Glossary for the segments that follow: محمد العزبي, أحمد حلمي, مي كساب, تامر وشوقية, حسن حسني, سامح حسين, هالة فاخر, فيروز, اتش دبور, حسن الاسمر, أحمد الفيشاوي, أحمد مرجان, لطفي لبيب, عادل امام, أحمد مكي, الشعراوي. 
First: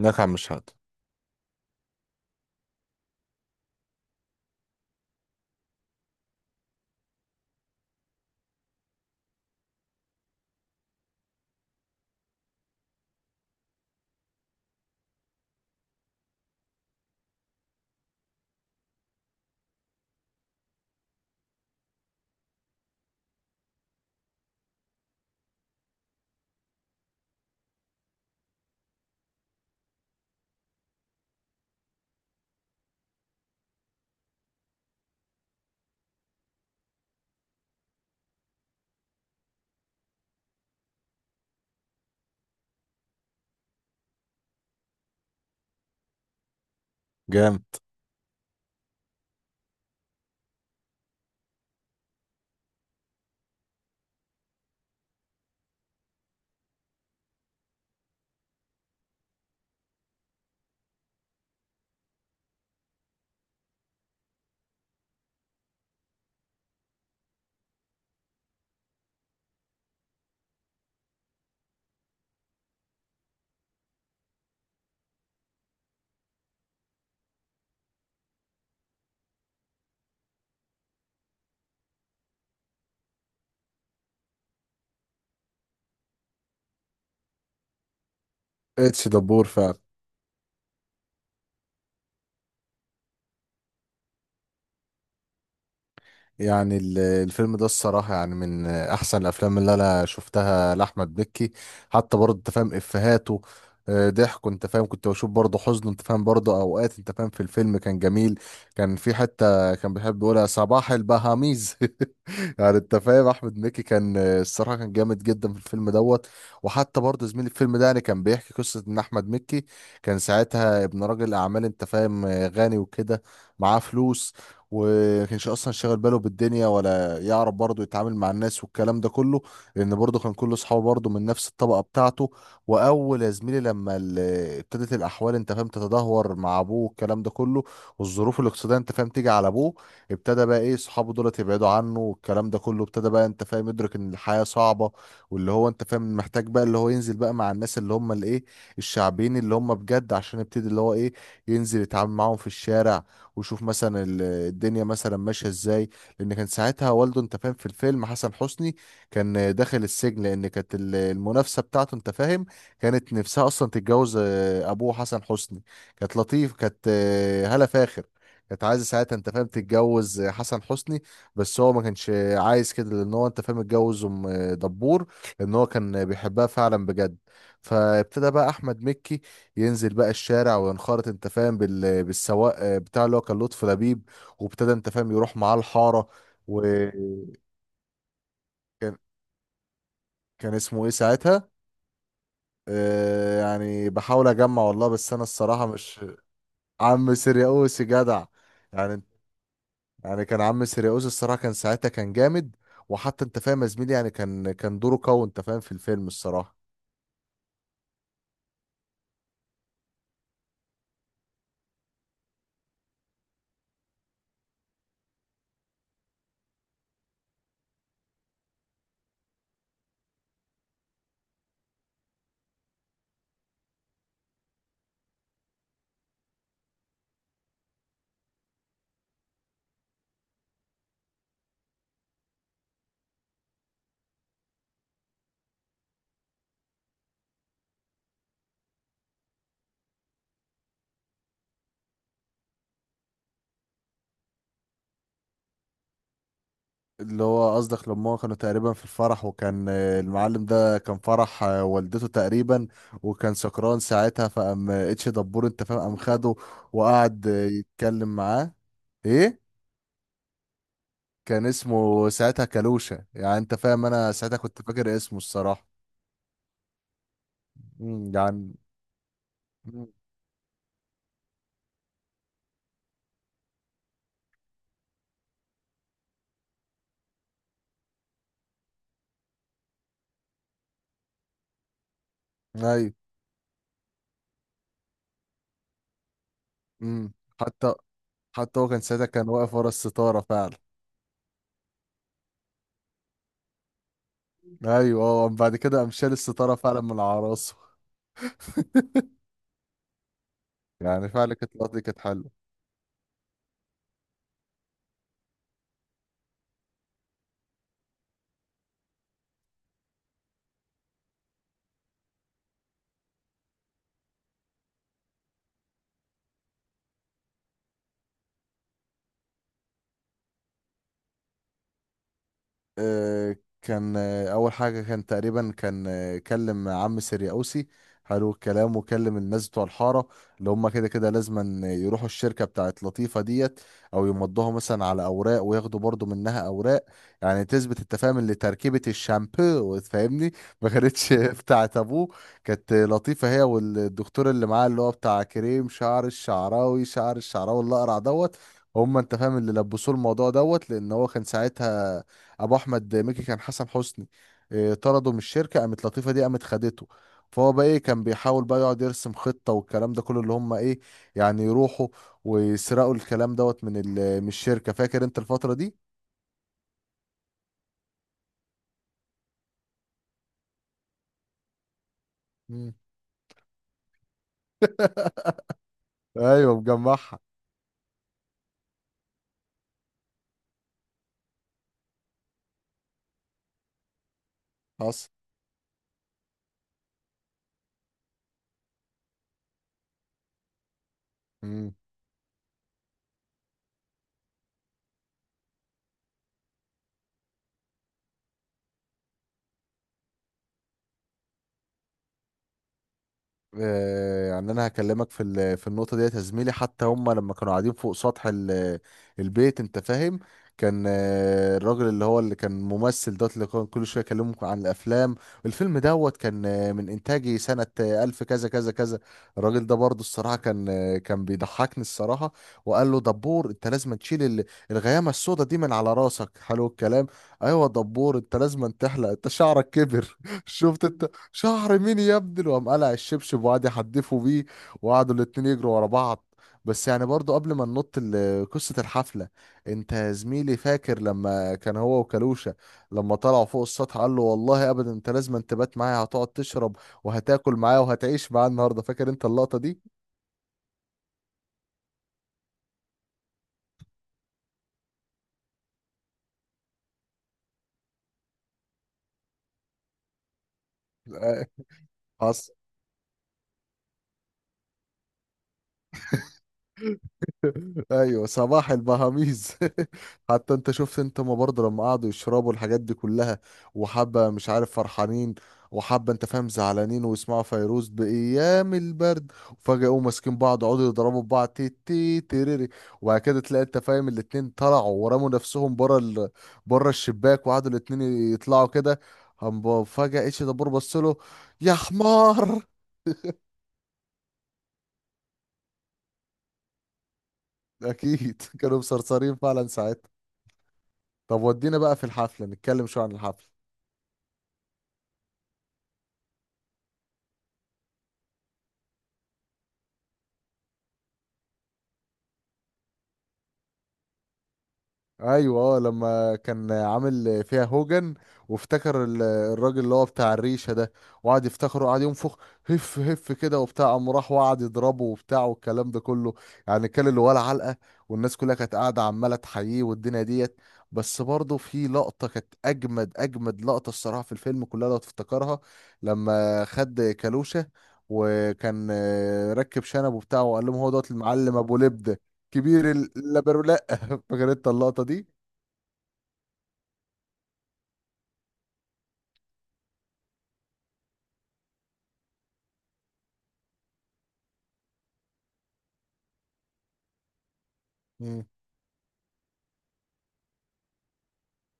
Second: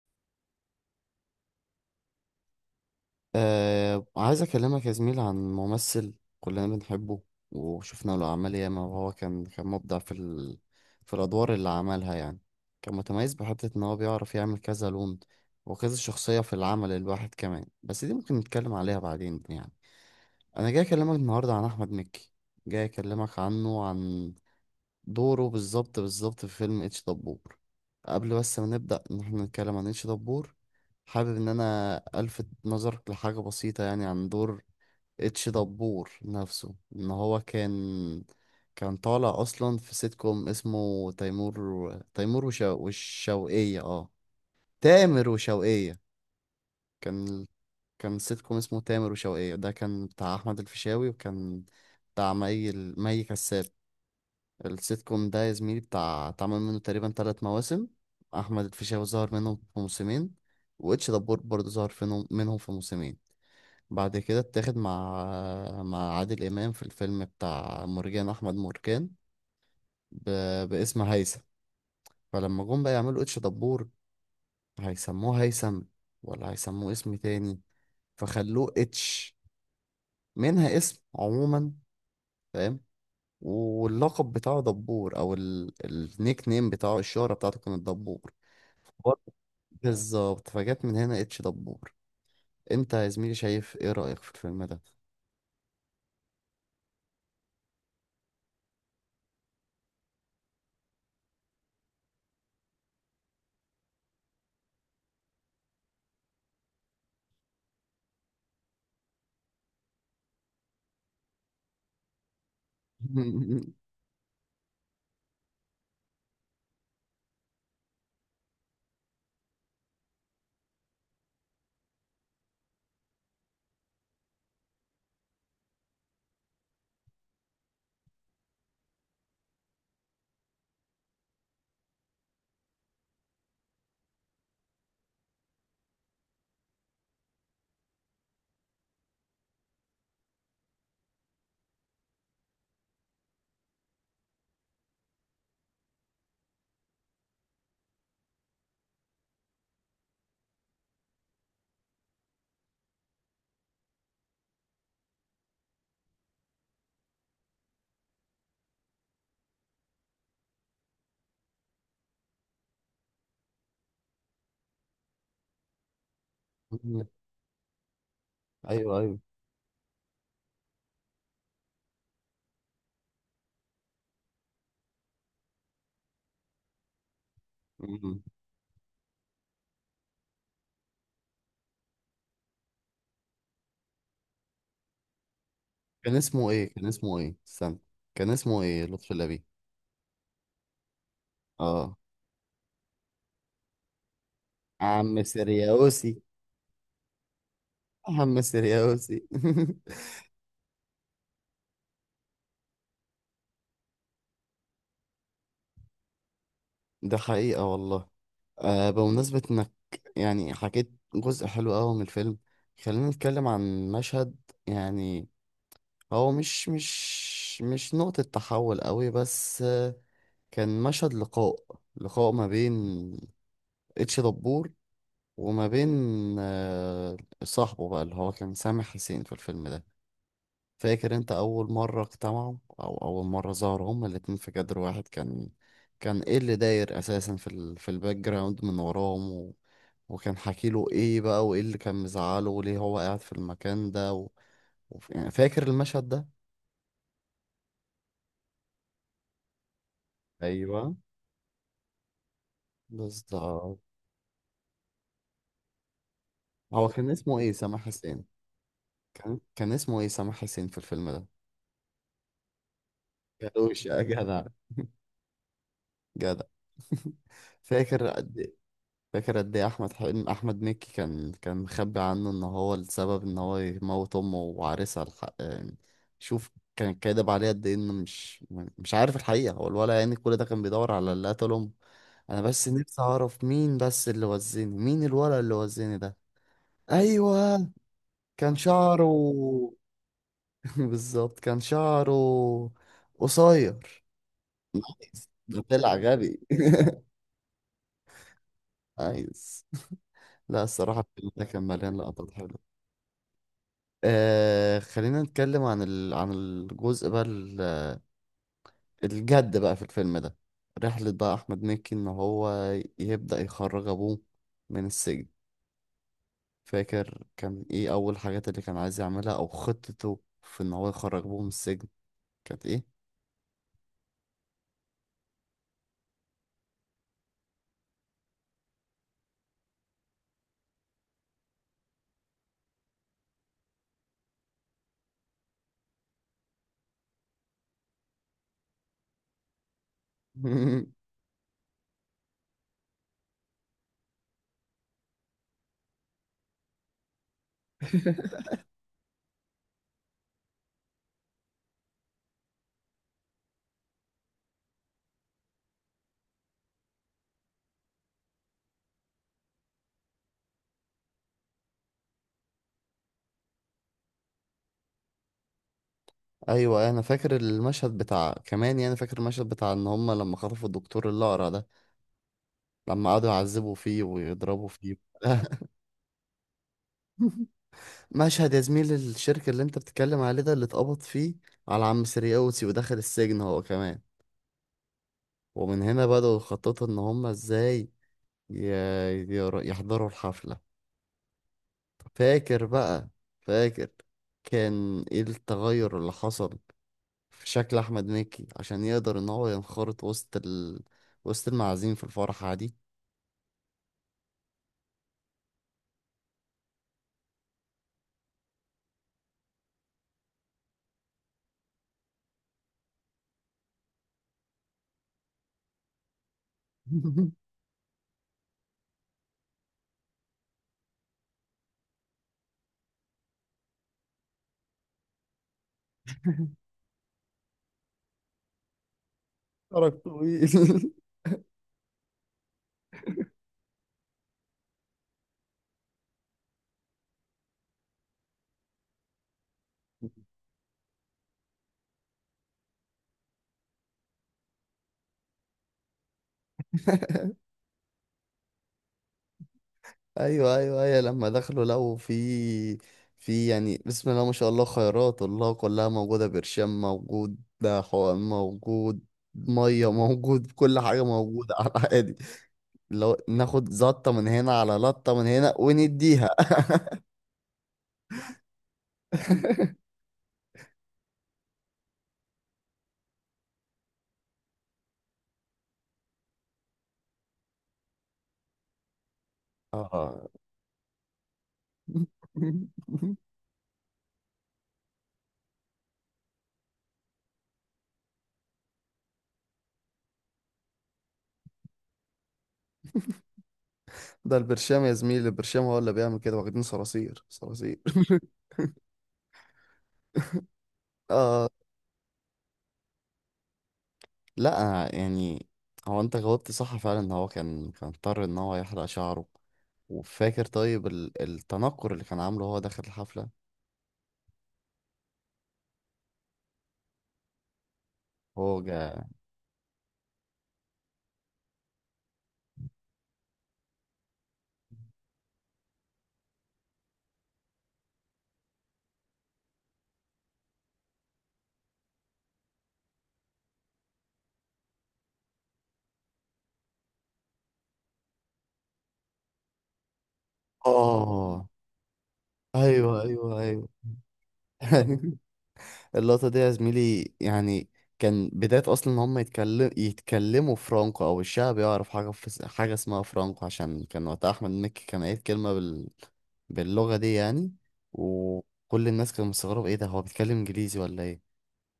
نكع مش هاد. آه، عايز أكلمك يا زميل عن ممثل كلنا بنحبه. وشفنا له أعمال ياما، وهو كان مبدع في في الأدوار اللي عملها يعني. كان متميز بحتة إن هو بيعرف يعمل كذا لون وكذا شخصية في العمل الواحد. كمان بس دي ممكن نتكلم عليها بعدين يعني. أنا جاي أكلمك النهاردة عن أحمد مكي. جاي أكلمك عنه، عن دوره بالظبط بالظبط في فيلم اتش دبور. قبل بس ما نبدأ ان احنا نتكلم عن اتش دبور، حابب ان انا الفت نظرك لحاجة بسيطة يعني، عن دور اتش دبور نفسه. ان هو كان طالع اصلا في سيت كوم اسمه تيمور. تيمور والشوقية، تامر وشوقية. كان جامد. كان سيت كوم اسمه تامر وشوقية. ده كان بتاع احمد الفيشاوي، وكان بتاع مي كساب. السيت كوم ده يا زميلي بتاع اتعمل منه تقريبا 3 مواسم. احمد الفيشاوي ظهر منهم في موسمين، واتش دبور برضه ظهر منهم في موسمين. بعد كده اتاخد مع عادل امام في الفيلم بتاع مرجان احمد مرجان، ب... باسم هيثم. فلما جم بقى يعملوا اتش دبور، هيسموه هيثم ولا هيسموه اسم تاني؟ فخلوه اتش، منها اسم عموما، فاهم. واللقب بتاعه دبور، او النيك نيم بتاعه، الشهرة بتاعته كانت دبور. اتش دبور فعلا. بالظبط، فجت من هنا اتش دبور. انت يا زميلي شايف ايه رأيك في الفيلم ده؟ يعني الفيلم ده الصراحة يعني من أحسن الأفلام اللي أنا شفتها لأحمد مكي. حتى برضه أنت فاهم إفيهاته، ضحكه أنت فاهم، كنت بشوف برضه حزنه أنت فاهم برضه أوقات أنت فاهم، في الفيلم كان جميل. كان في حتة كان بيحب يقولها صباح البهاميز يعني أنت فاهم أحمد مكي كان الصراحة كان جامد جدا في الفيلم دوت. وحتى برضه زميل الفيلم ده يعني كان بيحكي قصة إن أحمد مكي كان ساعتها ابن راجل أعمال أنت فاهم، غني وكده، معاه فلوس، وما كانش اصلا شاغل باله بالدنيا ولا يعرف برضه يتعامل مع الناس والكلام ده كله، لان برضه كان كل اصحابه برضه من نفس الطبقه بتاعته. واول يا زميلي لما ابتدت الاحوال انت فاهم تتدهور مع ابوه والكلام ده كله، والظروف الاقتصاديه انت فاهم تيجي على ابوه، ابتدى بقى ايه اصحابه دولت يبعدوا عنه والكلام ده كله، ابتدى بقى انت فاهم يدرك ان الحياه صعبه، واللي هو انت فاهم محتاج بقى اللي هو ينزل بقى مع الناس اللي هم الايه، الشعبيين اللي هم بجد، عشان يبتدي اللي هو ايه، ينزل يتعامل معاهم في الشارع ويشوف مثلا الدنيا مثلا ماشيه ازاي. لان كان ساعتها والده انت فاهم في الفيلم حسن حسني، كان داخل السجن، لان كانت المنافسه بتاعته انت فاهم كانت نفسها اصلا تتجوز ابوه حسن حسني. كانت لطيف، كانت هالة فاخر، كانت عايزه ايوه، ساعتها ايوه. انت فاهم تتجوز حسن حسني، بس هو ما كانش عايز كده لان هو انت فاهم اتجوز ام دبور، لان هو كان بيحبها فعلا بجد. مم. فابتدى بقى احمد مكي ينزل بقى الشارع وينخرط انت فاهم بالسواق بتاع اللي هو كان لطفي لبيب، وابتدى انت فاهم يروح معاه الحارة. كان اسمه ايه؟ كان اسمه وكان ايه؟ استنى، كان اسمه ايه؟ لطفي لبيب. كان اسمه ايه ساعتها؟ اه. يعني بحاول اجمع والله، بس عم انا الصراحة مش سرياوسي. عم سيرياوس جدع. عم يعني سرياوسي. يعني كان عم سيرياوس الصراحة كان ساعتها كان جامد، وحتى انت فاهم يا زميلي يعني كان دوره قوي انت فاهم في الفيلم الصراحة. ده حقيقة والله. آه، بمناسبة انك يعني حكيت جزء حلو قوي من الفيلم، خلينا نتكلم عن مشهد يعني. هو مش نقطة تحول قوي، بس كان مشهد لقاء ما بين اتش دبور وما بين، آه، صاحبه بقى اللي هو كان سامح حسين في الفيلم ده. فاكر انت اول مرة اجتمعوا، او اول مرة ظهروا هما الاتنين في كادر واحد؟ كان كان ايه اللي داير اساسا في في الباك جراوند من وراهم وكان حكي له ايه بقى، وايه اللي كان مزعله، وليه هو قاعد في المكان ده يعني فاكر المشهد ده؟ اللي هو قصدك لما هو كانوا تقريبا في الفرح، وكان المعلم ده ايوه، كان فرح والدته تقريبا، وكان بالظبط. سكران ساعتها، فقام اتش دبور انت فاهم قام خده هو كان وقعد اسمه ايه سامح يتكلم حسين؟ معاه. كان ايه؟ اسمه ايه سامح حسين في الفيلم ده؟ كان اسمه ساعتها كالوشة، يعني انت كاوش فاهم يا انا ساعتها جدع. كنت فاكر اسمه الصراحة. جدع. فاكر مم، قد ايه؟ يعني. فاكر قد ايه، مم، احمد مكي كان مخبي عنه ان هو السبب ان هو يموت امه وعريسها الحق يعني. شوف، كان كاذب عليه قد ايه، انه مش عارف الحقيقه. هو الولد يعني كل ده كان بيدور على اللي قتل امه. انا بس ايوه. نفسي اعرف مين بس اللي وزني، مين الولد اللي وزني ده. مم. ايوه. حتى كان حتى هو كان شعره ساعتها كان واقف ورا الستارة فعلا. بالظبط كان شعره قصير. ايوه اه، بعد كده قام طلع شال غبي. الستارة فعلا من على راسه. عايز. لا، الصراحة يعني الفيلم فعلا ده كانت كان اللقطة دي مليان كانت لقطات حلوة. حلوة. آه، خلينا نتكلم عن عن الجزء بقى الجد بقى في الفيلم ده. رحلة بقى أحمد مكي إن هو يبدأ يخرج أبوه من السجن. فاكر كان إيه أول حاجات اللي كان عايز يعملها أو خطته في إن هو يخرج أبوه من السجن، كانت إيه؟ آه، كان اول حاجه كان تقريبا كان كلم عم سرياوسي حلو الكلام، وكلم الناس بتوع الحاره اللي هم كده كده لازما يروحوا الشركه بتاعت لطيفه ديت، او يمضوها مثلا على اوراق وياخدوا برضو منها اوراق يعني تثبت انت فاهم اللي تركيبه الشامبو فاهمني ما كانتش بتاعت ابوه. كانت لطيفه هي والدكتور اللي معاه اللي هو بتاع كريم شعر الشعراوي، شعر الشعراوي اللي اقرع دوت. هم انت فاهم اللي لبسوه الموضوع دوت، لان هو كان ساعتها ابو احمد مكي كان حسن حسني، طرده من الشركه، قامت لطيفه دي قامت خدته. فهو بقى ايه كان بيحاول بقى يقعد يرسم خطه والكلام ده كله اللي هم ايه يعني يروحوا ويسرقوا الكلام دوت من من الشركه. فاكر انت الفتره دي؟ أيوة، أنا فاكر المشهد بتاع كمان، يعني فاكر المشهد بتاع إن هما لما خطفوا الدكتور الأقرع ده، مم. لما قعدوا يعذبوا فيه ويضربوا فيه. ايوه مجمعها. مشهد، يا زميلي الشركة اللي انت بتتكلم عليه ده اللي اتقبض فيه على عم سرياوتي ودخل السجن هو كمان. حصل. ومن هنا بدأوا يخططوا ان هما ازاي يحضروا الحفلة. مم. فاكر بقى؟ فاكر كان ايه التغير اللي حصل في شكل احمد مكي عشان يقدر ان هو ينخرط وسط وسط المعازيم في الفرحة دي؟ يعني انا هكلمك في في النقطه ديت يا زميلي. حتى هم لما كانوا قاعدين فوق سطح البيت انت فاهم، كان الراجل اللي هو اللي كان ممثل دوت اللي كان كل شويه يكلمهم عن الافلام. الفيلم دوت كان من انتاجي سنه الف كذا كذا كذا. الراجل ده برضو الصراحه كان كان بيضحكني الصراحه. وقال له: دبور، انت لازم تشيل الغيامه السوداء دي من على راسك، حلو الكلام. ايوه دبور، انت لازم تحلق انت شعرك فرق كبر طويل. شفت انت شهر مين يا ابني، وقام قلع الشبشب وقعد يحدفوا بيه، وقعدوا الاتنين يجروا ورا بعض. بس يعني برضو قبل ما ننط قصة الحفلة، انت يا زميلي فاكر لما كان هو وكالوشة لما طلعوا فوق السطح، قال له: والله ابدا انت لازم أن تبات معايا، هتقعد تشرب وهتاكل معايا وهتعيش معايا النهارده، فاكر انت اللقطة دي؟ ايوه، ايوه، ايوه. لما دخلوا لقوا في يعني بسم الله ما شاء الله، خيرات الله كلها موجوده، برشام موجود، ده حقن موجود، ميه موجود. كل حاجه موجوده على عادي. حصل. لو ناخد زطه من هنا، على لطه من هنا ونديها. ايوه صباح البهاميز. حتى انت شفت انت ما برضه لما قعدوا يشربوا الحاجات دي كلها، وحبه مش عارف فرحانين وحبه انت فاهم زعلانين، ويسمعوا فيروز بايام البرد، وفجاه يقوموا اه، ماسكين بعض يقعدوا يضربوا في بعض تي تي تيريري، وبعد كده تلاقي انت فاهم الاتنين طلعوا ورموا نفسهم بره بره الشباك، وقعدوا الاتنين يطلعوا كده، هم فجاه اتش دبور بص له يا حمار. ده البرشام يا زميلي. البرشام هو اللي بيعمل كده، واخدين صراصير صراصير. اكيد كانوا مسرسرين فعلا ساعتها. طب آه، ودينا بقى في الحفله، نتكلم شويه عن الحفله. لا يعني، هو انت جاوبت صح فعلا ان هو كان اضطر ان هو يحلق شعره. وفاكر طيب التنكر اللي كان عامله هو داخل الحفلة؟ ايوه اه، لما كان عامل فيها هوجن، هو جا. وافتكر الراجل اللي هو بتاع الريشه ده، وقعد يفتخره وقعد ينفخ هف هف كده وبتاع، قام راح وقعد يضربه وبتاع والكلام ده كله، يعني كان اللي ولا علقه، والناس كلها كانت قاعده عماله تحييه والدنيا ديت. بس برضه في لقطه كانت اجمد اجمد لقطه الصراحه في الفيلم كلها لو تفتكرها: لما خد كالوشه وكان ركب شنب وبتاع، وقال لهم هو دوت اه، المعلم ابو لبده كبير ايوه، ايوه، ايوه. اللبرولات. فاكر انت اللقطه دي؟ اللقطة دي يا زميلي يعني كان بداية أصلا إن هم يتكلموا فرانكو، أو الشعب يعرف حاجة في حاجة اسمها فرانكو. عشان كان وقتها أحمد مكي كان قايل كلمة باللغة دي يعني، مم. وكل الناس كانوا مستغربة، إيه ده، هو بيتكلم إنجليزي ولا إيه؟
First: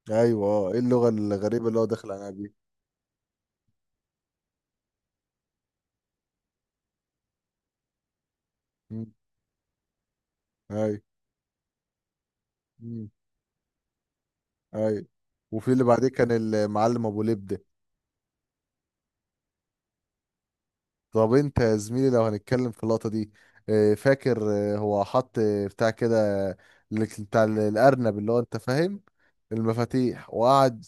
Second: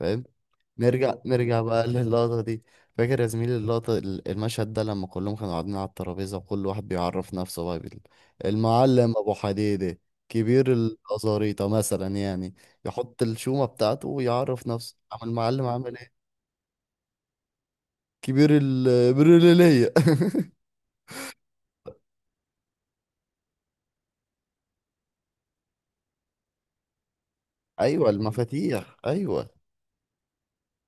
فاهم. ايوه اه، ايه اللغه نرجع نرجع الغريبه اللي هو بقى داخل عليها للقطة دي. دي. فاكر يا زميلي اللقطة، المشهد ده لما كلهم كانوا قاعدين على الترابيزة، وكل واحد بيعرف نفسه بقى مم. المعلم أبو حديدة، كبير ايوه. الأزاريطة مثلا يعني. مم. يحط الشومة بتاعته ويعرف نفسه، ايوه، عم المعلم وفي اللي عامل بعديه كان ايه. المعلم ابو لبده. كبير البريلية. طب انت يا زميلي لو هنتكلم في اللقطه دي، فاكر هو حط بتاع كده بتاع أيوة، الارنب اللي هو انت المفاتيح، فاهم أيوة. المفاتيح. وقعد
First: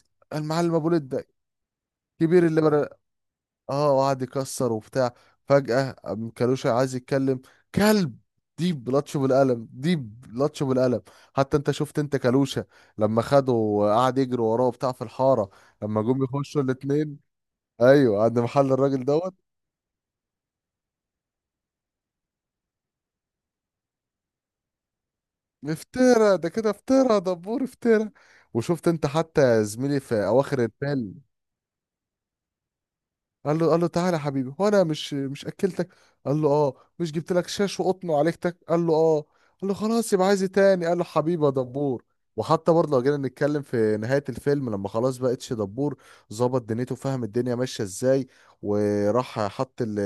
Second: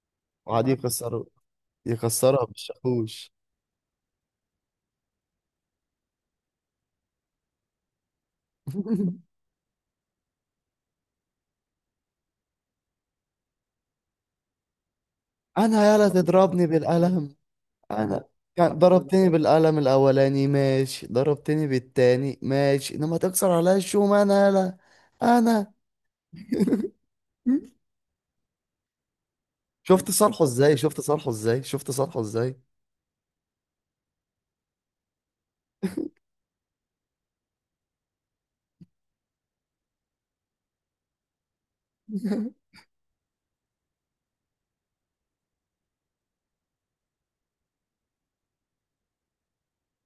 وقعد المعلم ابو لبده يكسرها كبير اللي بالشاكوش. اه وقعد يكسر وبتاع، فجأة قام كالوشا عايز يتكلم كلب، دي بلطشه بالقلم، دي بلطشه بالقلم. حتى انت شفت انت كالوشا لما خده وقعد يجري وراه وبتاع في الحارة. أنا لما يالا جم يخشوا تضربني الاتنين، بالقلم. ايوه انا عند محل كان الراجل ضربتني دوت، بالقلم الاولاني ماشي، ضربتني بالتاني ماشي، انما تكسر عليا الشوم انا لا. انا. افترى ده كده، افترى دبور افترى. وشفت انت حتى زميلي شفت في صالحه اواخر ازاي، شفت الفيلم، صالحه ازاي، شفت صالحه ازاي. قال له: تعالى يا حبيبي، هو انا مش اكلتك، قال له اه، مش جبت لك شاش وقطن وعليكتك، قال له اه، قال له خلاص يبقى عايز إيه تاني، قال له حبيبي يا دبور. وحتى برضه لو جينا نتكلم في نهاية الفيلم، لما خلاص بقى اتش دبور ظبط دنيته فاهم الدنيا ماشية ازاي، وراح حط ال-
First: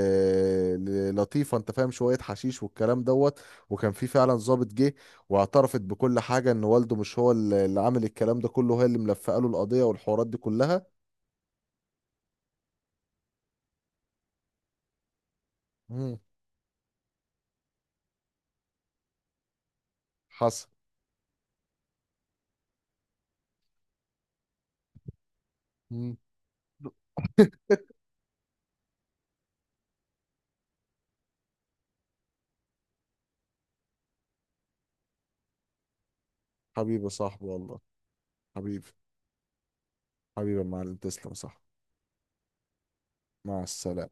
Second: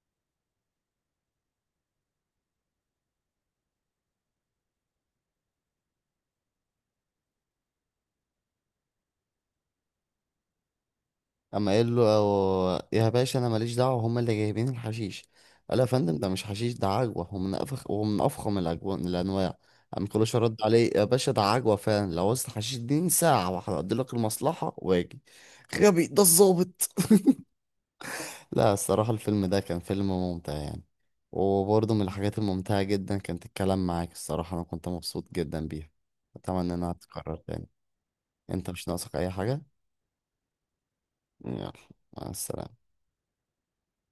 ال- لطيفة انت فاهم شوية حشيش والكلام دوت، وكان في فعلا ظابط جه، واعترفت بكل حاجة ان والده مش هو اللي عامل الكلام ده كله، هي اللي ملفقه له القضية والحوارات دي كلها. اما قال له، يا باشا انا ماليش دعوه هم اللي جايبين الحشيش. قال له يا فندم، مم. ده مش حشيش ده عجوه، هو من افخم الاجوان الانواع. قام كلوش رد حصل. عليه، يا باشا ده عجوه فعلا، لو عاوزت حشيش اديني ساعه واحده اقضي لك المصلحه واجي. غبي مم. ده الظابط. لا، الصراحة الفيلم ده كان فيلم ممتع يعني. وبرضه من الحاجات الممتعة جدا كانت الكلام معاك، الصراحة أنا كنت مبسوط جدا بيها، أتمنى إنها حبيبي يا تتكرر صاحبي تاني. والله. أنت مش حبيبي، ناقصك أي حاجة؟ حبيبي يا معلم، تسلم صح. يلا، مع السلامة. مع السلامة.